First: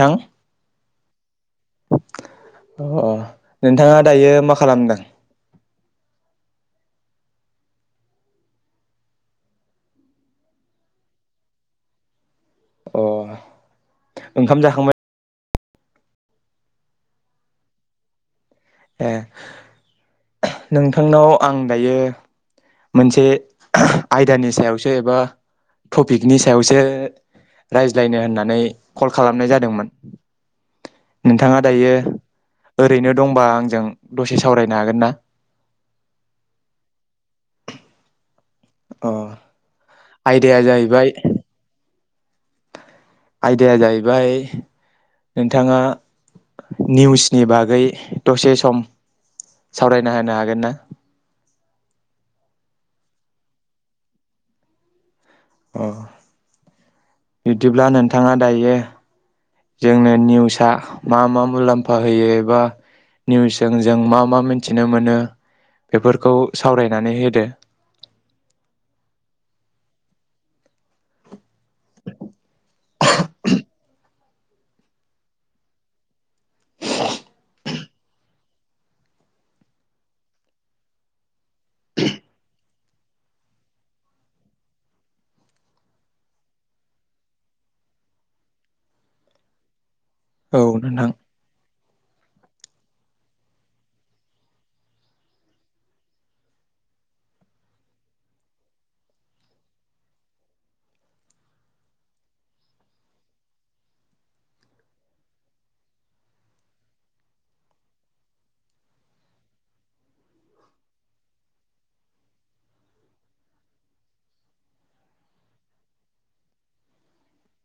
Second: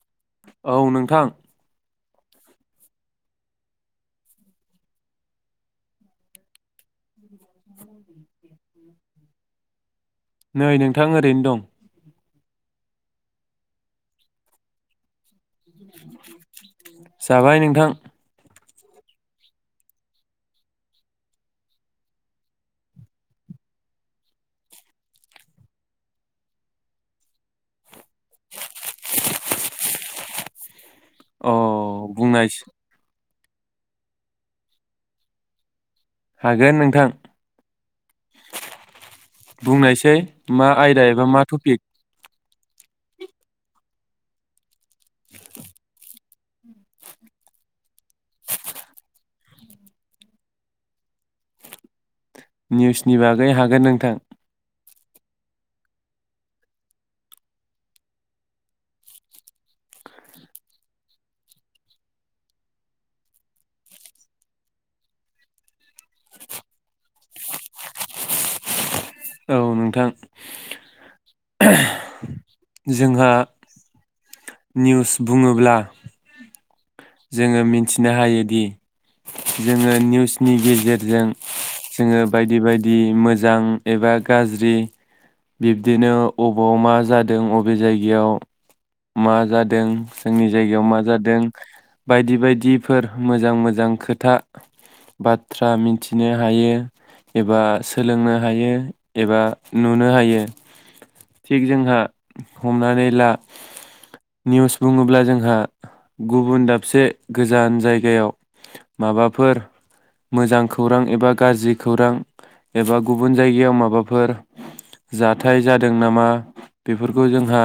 थां औ नोंथां अ नोंथाङा दायो मा खालामदों? नै नोंथां ओरैनो दं अ ओंखाम जाखांबाय जाबाय नोंथां ए नोंथांनाव आं दायो मोनसे आयदानि सायावसो एबा टपिकनि सायावसो रायज्ला यनो होननानै कल खालामनाय जा दोंमोन अ नोंथाङा दायो बुंनाय ओरैनो दंबा आजों दसे सावनो हागोन ना? हागोन नोंथां अ बुंनायसै आयदाया मा जाहैबाय आयदा एबा मा टपिक आयदाया जाहैबाय नोंथाङा निउसनि बागै दसे सम सावरायना होनो हागोन ना? निउसनि बागै हागोन नोंथां अ बिदिब्ला नोंथाङा दायो जोंनो निउसआ मा मा मुलाम्फा होयो एबा निउसजों जों मा मा मिथिनो मोनो बेफोरखौ सावरायनानै होदो औ नोंथां जोंहा निउस बुङोब्ला जोङो मि थिनो हायोदि जोङो निउसनि गेजेरजों जोङो बायदि बायदि मोजां एबा गाज्रि बिब्दिनो अबाव मा जादों अबे जायगायाव मा जादों जोंनि औ जायगायाव मा नोंथां जादों बायदि बायदिफोर मोजां मोजां खोथा बाथ्रा मिथिनो हायो एबा सोलोंनो हायो एबा नुनो हायो थिग जोंहा हमनानै ला निउस बुङोब्ला जोंहा गुबुन दाबसे गोजान जायगायाव माबाफोर मोजां खौरां एबा गाज्रि खौरां एबा गुबुन जायगायाव माबाफोर जाथाय जादों नामा बेफोरखौ जोंहा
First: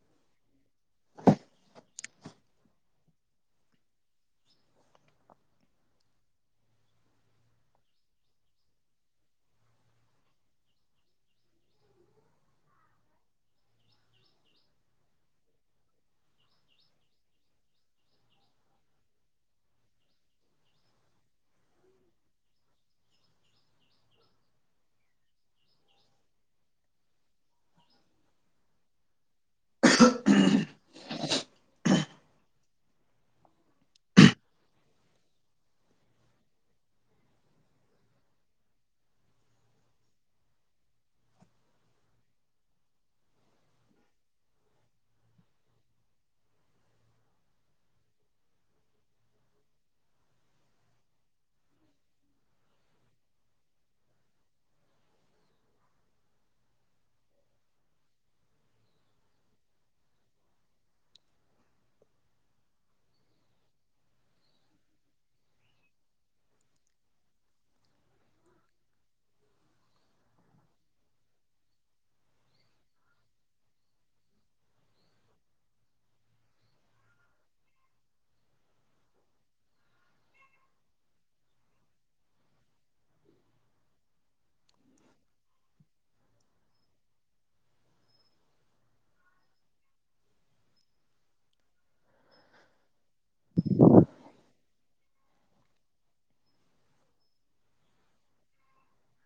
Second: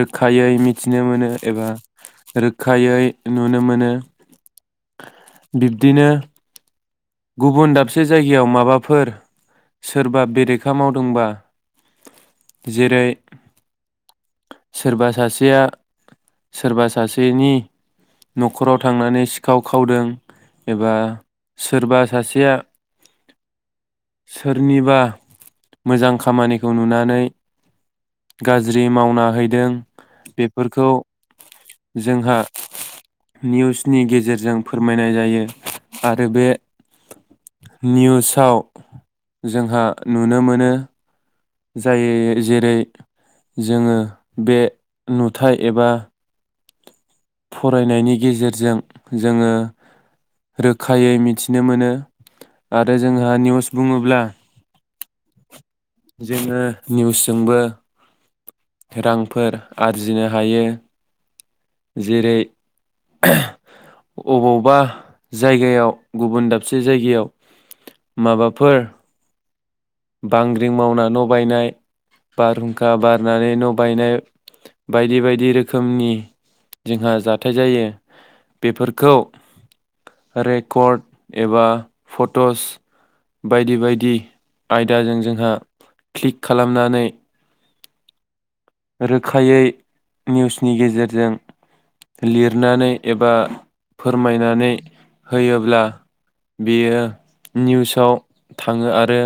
रोखायै मिथिनो मोनो एबा रोख खायै नुनो मोनो बिब्दिनो गुबुन दाबसे जायगायाव माबाफोर सोरबा बेरेखा मावदोंबा जेरै सोरबा सासेया सोरबा सासेनि नखराव थांनानै सिखाव खावदों एबा सि सोरबा सासेया सोरनिबा मोजां खामानिखौ नुनानै गाज्रि मावना हैदों बेफोरखौ जोंहा निउसनि गेजेरजों फोरमायनाय जायो आरो बे निउसाव जोंहा नुनो मोनो जायो जेरै जोङो बे नुथाय एबा फरायनायनि गेजेरजों जोङो रोखायै मिथिनो मोनो आरो जोंहा निउस बुङोब्ला जोङो निउसजोंबो रांफोर आरजिनो हायो जेरै अबावबा जायगायाव गुबुन दाबसे जायगायाव माबाफोर बांग्रिं मावना न बायनाय बारहुंखा बारनानै न बायनाय बायदि बायदि रोखोमनि जोंहा जाथाय जायो बेफोरखौ रेकर्ड एबा फटस बायदि बायदि आयदाजों जोंहा क्लिक खालामनानै रोखायै निउसनि गेजेरजों लिरनानै एबा फोरमायनानै होयोब्ला बियो निउसाव थाङो आरो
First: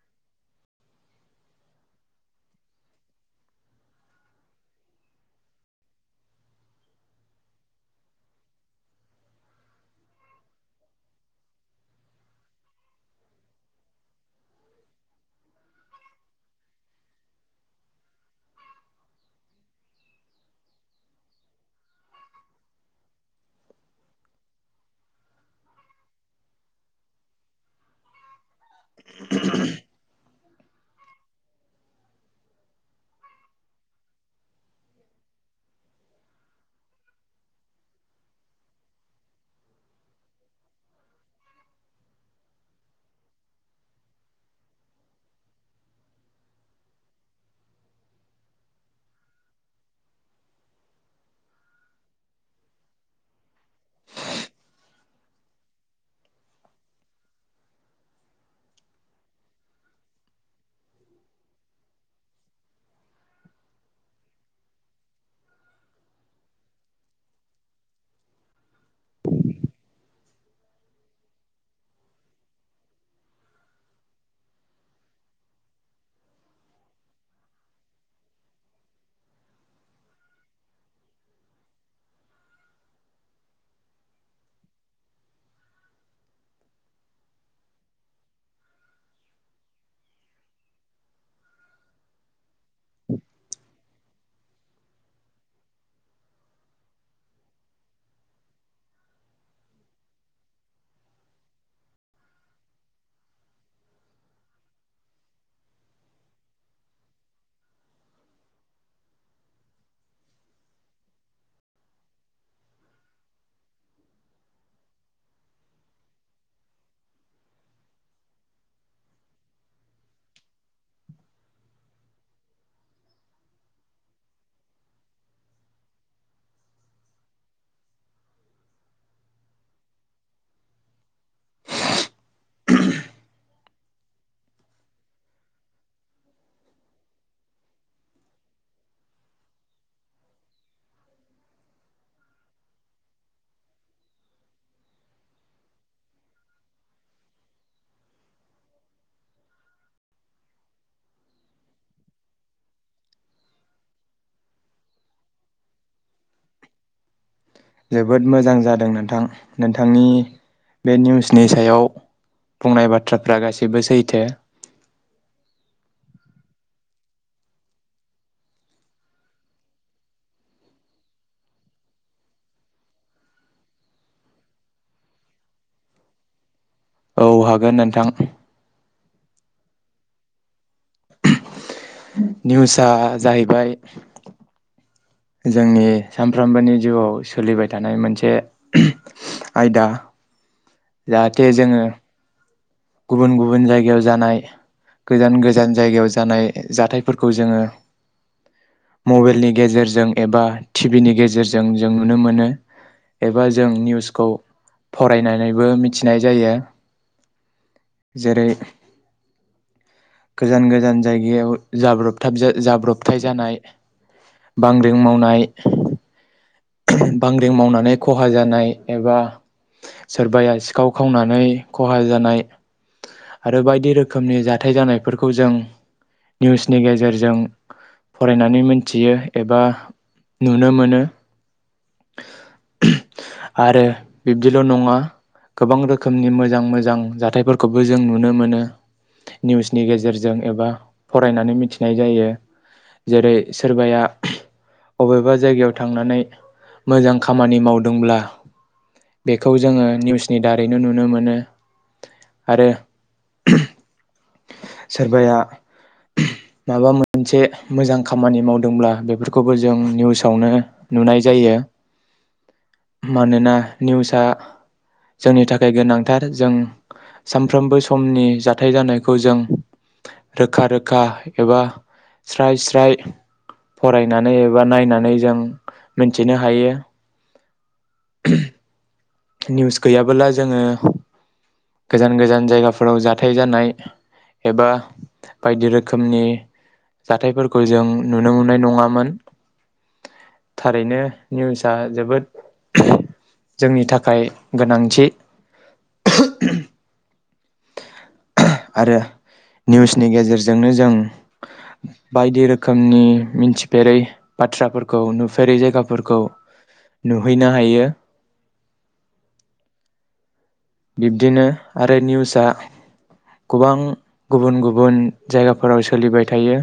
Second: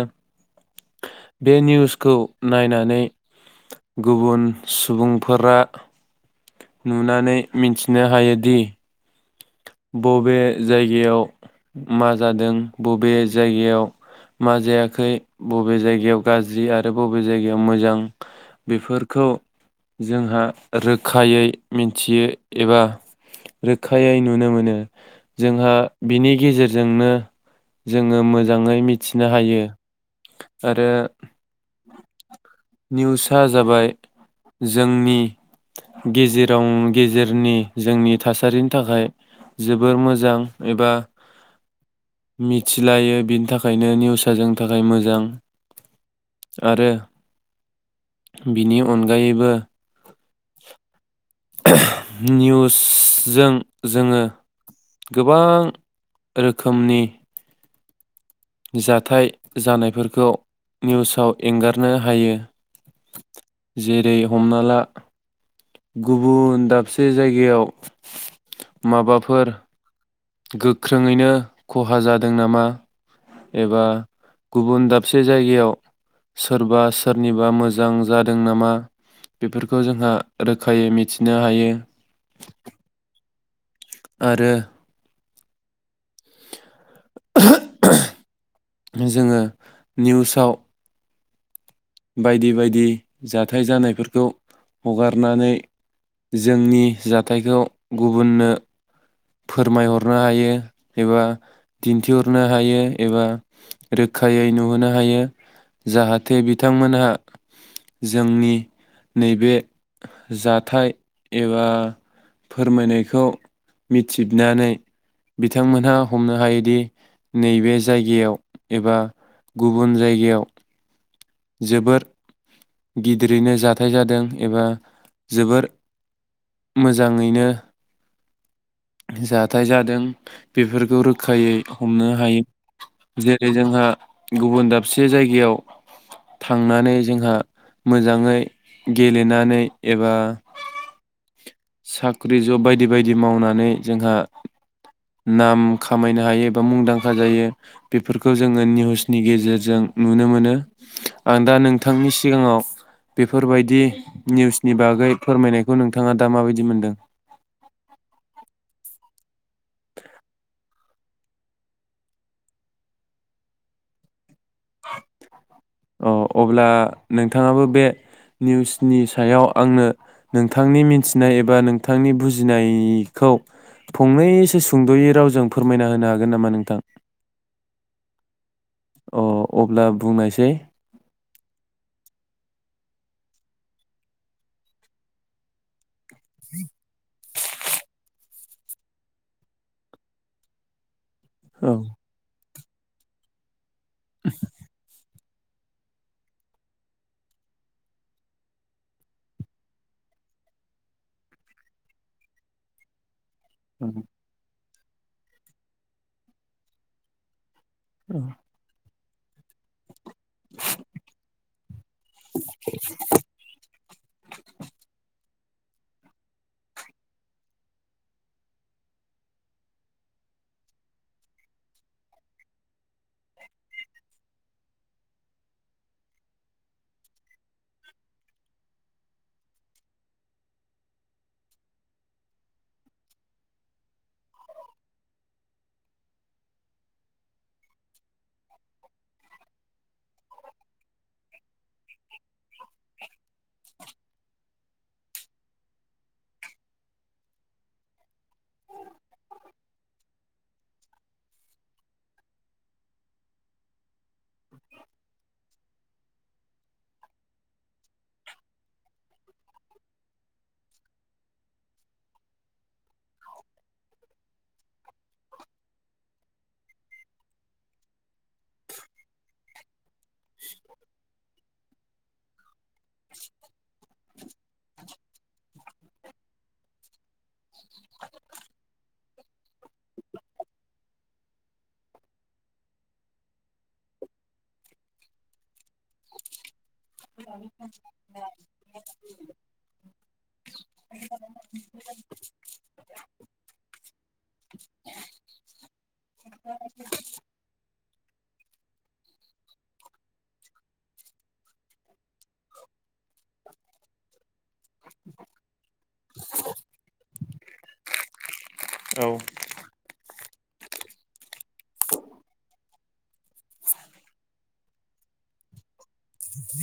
बे निउसखौ नायनानै गुबुन सुबुंफोरा नुनानै मिथिनो हायोदि बबे जायगायाव मा जादों बबे जायगायाव मा जायाखै बबे जायगायाव गाज्रि आरो बबे जायगायाव मोजां बेफोरखौ जोंहा रोखायै मिथियो एबा रोखा आयै नुनो मोनो जोंहा बिनि गेजेरजोंनो जोङो मो जाङै मिथिनो हायो आरो निउसा जाबाय जोंनि गेजेराव गेजेरनि जोंनि थासारिनि थाखाय जोबोर मोजां एबा मिथिलायो बिनि थाखायनो निउस जोंनि थाखाय मोजां आरो बिनि अनगायैबो निउसजों जोङो गोबां रोखोमनि जाथाय जानायफोरखौ निउसाव एंगारनो हायो जेरै हमना ला गुबुन दाबसे जायगायाव माबाफोर गोख्रोङैनो खहा जादों नामा एबा गुबुन दाबसे जायगायाव सोरबा सोरनिबा मोजां जादों नामा बेफोरखौ जोंहा रोखायै मिथिनो हायो आरो जोङो निउसाव बायदि बायदि जाथाय जानायफोरखौ हगारनानै जोंनि जाथायखौ गुबुननो फोरमायहरनो हायो एबा दिन्थिहरनो हायो एबा रोखायै नुहोनो हायो जाहाथे बिथांमोनहा जोंनि नैबे जाथाय एबा फोरमायनायखौ मिथिनानै बिथांमोनहा हमनो हायोदि नैबे जायगायाव एबा गुबुन जायगायाव जोबोर गिदिरैनो जाथाय जादों एबा जोबोर मोजाङैनो जाथाय जादों बेफोरखौ रोखायै हमनो हायो जेरै जोंहा गुबुन दाबसे जायगायाव थांनानै जोंहा मोजाङै गेलेनानै एबा साख्रि जब बायदि बायदि मावनानै जोंहा नाम खामायनो हायो बा मुंदांखा जायो बेफोरखौ जोंङो निउसनि गेजेरजों नुनो मोनो। आं दा नोंथांनि सिगांङाव बेफोरबायदि निउसनि बागै फोरमायनायखौ नोंथांङा दा माबायदि मोनदों? जोबोद मोजां जादों नोंथां, नोंथांनि बे निउसनि सायाव बुंनाय बाथ्राफ्रा गाससिबो सैथो। अ अब्ला नोंथांङाबो बे निउसनि सायाव आंनो नोंथांनि मिथिनाय एबा नोंथांनि बुजिनायखौ फंनैसो सुंद'यै रावजों फोरमायना होनो हागोन नामा नोंथां? औ हागोन नोंथां। अ अब्ला बुंनायसै निउसआ जाहैबाय जोंनि सानफ्रामबोनि जिउआव सोलिबाय थानाय मोनसे आयदा जाहाथे औ जोंङो गुबुन गुबुन जाय याव जानाय गोजान गोजान जायगायाव जानाय जाथायफोरखौ जोंङो मबाइलनि गेजेरजों एबा टि भि नि गेजेरजों जों नुनो मोनो। एबा जों औ निउसखौ फरायनानैबो मिथिनाय जायो। जेरै गोजान गोजान जायगायाव जाब्रबथाब जाब्रबथाय जानाय बांग्रिं मावनाय बांग्रिं मावनानै खहा जानाय एबा सोरबाया सिखाव खावनानै खहा जानाय। आरो बायदि रोखनि जाथाय जानायफोरखौ जों निउसनि गेजेरजों फरायनानै मोनथियो एबा नुनो मोनो। आरो बिब्दिल' नंङा गोबां रोखोमनि मोजां मोजां थायफोरखौबो जों नुनो मोनो निउसनि गेजेरजों एबा फरायनानै मिथिनाय जायो, जेरै सोरबाया अबेबा जायगायाव थांनानै मोजां खामानि मावदोंब्ला बेखौ जोंङो निउसनि दारैनो नुनो मोनो आरो सोरबाया माबा मोनसे मोजां खामानि मावदोंब्ला बेफोरखौबो जों निउसावनो नुनाय जायो, मानोना निउसआ जोंनि थाखाय गोनांथार जों सामफ्रोमबो समनि जाथाय जानाय जों रोखा रोखा एबा स्राय स्राय फरायनानै एबा नायनानै जों मोनथिनो हायो। निउस गैयाबोला जोंङो गोजान गोजान जायगाफोराव जाथाय जानाय एबा बायदि रोखोमनि जाथायफोरखौ जों नुनो मोननाय नंङामोन, थारैनो निउसआ जोबोद जोंनि थाखा खाय गोनांथि उ आरो निउसनि गेजेरजोंनो जों बायदि रोखोमनि मिथिफेरै बाथ्राफोरखौ नुफेरै जायगाफोरखौ नुहैनो हायो। औ बिब्दिनो आरो निउसआ गोबां गुबुन गुबुन जायगाफोराव सोलिबाय थायो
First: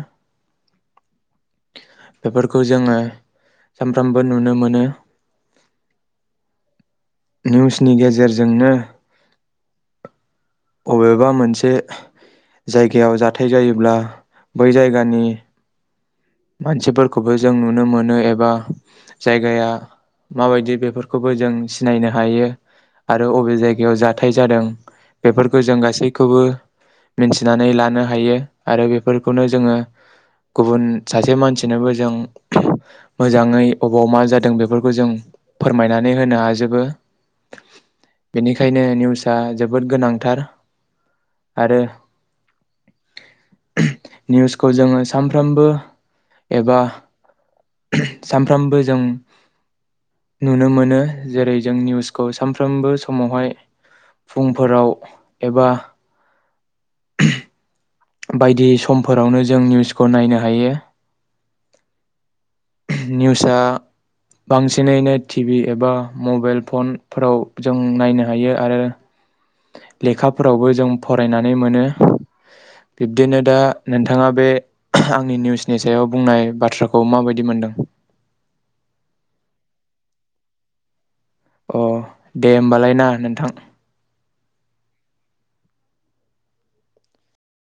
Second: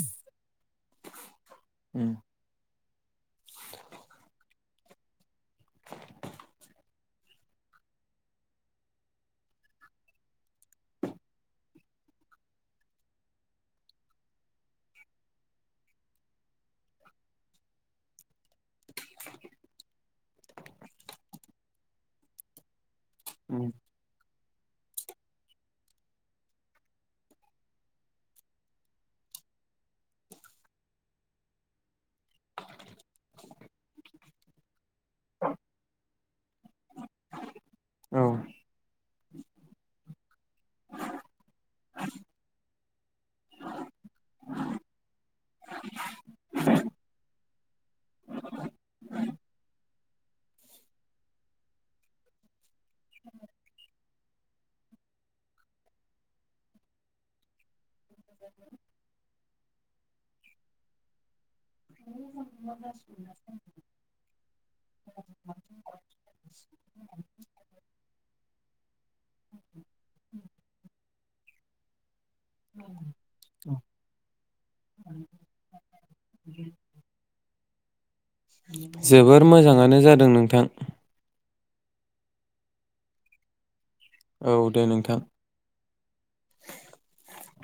बेफोरखौ जोंङो सानफ्रामबो नुनो मोनो। निउसनि गेजेरजोंनो बबेबा मोनसे जायगायाव जाथाय जायोब्ला बै जायगानि मानसिफोरखौबो जों नुनो मोनो एबा जायगाया माबायदि बेफोरखौबो जों सिनायनो हायो, आरो अबे जायगायाव जाथाय जादों बेफोरखौ जों गासैखौबो मिन्थिनानै लानो हायो। आरो बेफोरखौनो जोंङो गुबुन सासे मानसिनोबो जों मोजांङै अबाव मा जादों बेफोरखौ जों फोरमायनानै होनो हाजोबो। औ बेनिखायनो निउस आ जोबोद गोनांथार आरो निउसखौ जोंङो सामफ्रामबो एबा सानफ्रामबो जों नुनो मोनो, जेरै जों निउसखौ सामफ्रा फ्रोमबो समावहाय फुंफोराव एबा [inaudible] बायदि समफोरावनो जों निउस बे खौ नायनो हायो। निउसआ बांसिनैनो टि भि एबा मबाइल फनफोराव जों नायनो हायो आरो लेखाफोरावबो जों फरायनानै मोनो। बिब्दिनो दा नोंथाङा बे आंनि निउसनि सायाव बुंनाय बाथ्राखौ माबायदि बिमोनदों जोबोर मोजाङानो जादों नोंथां। अ दे होमबालाय ना नोंथां। औ दे नोंथां।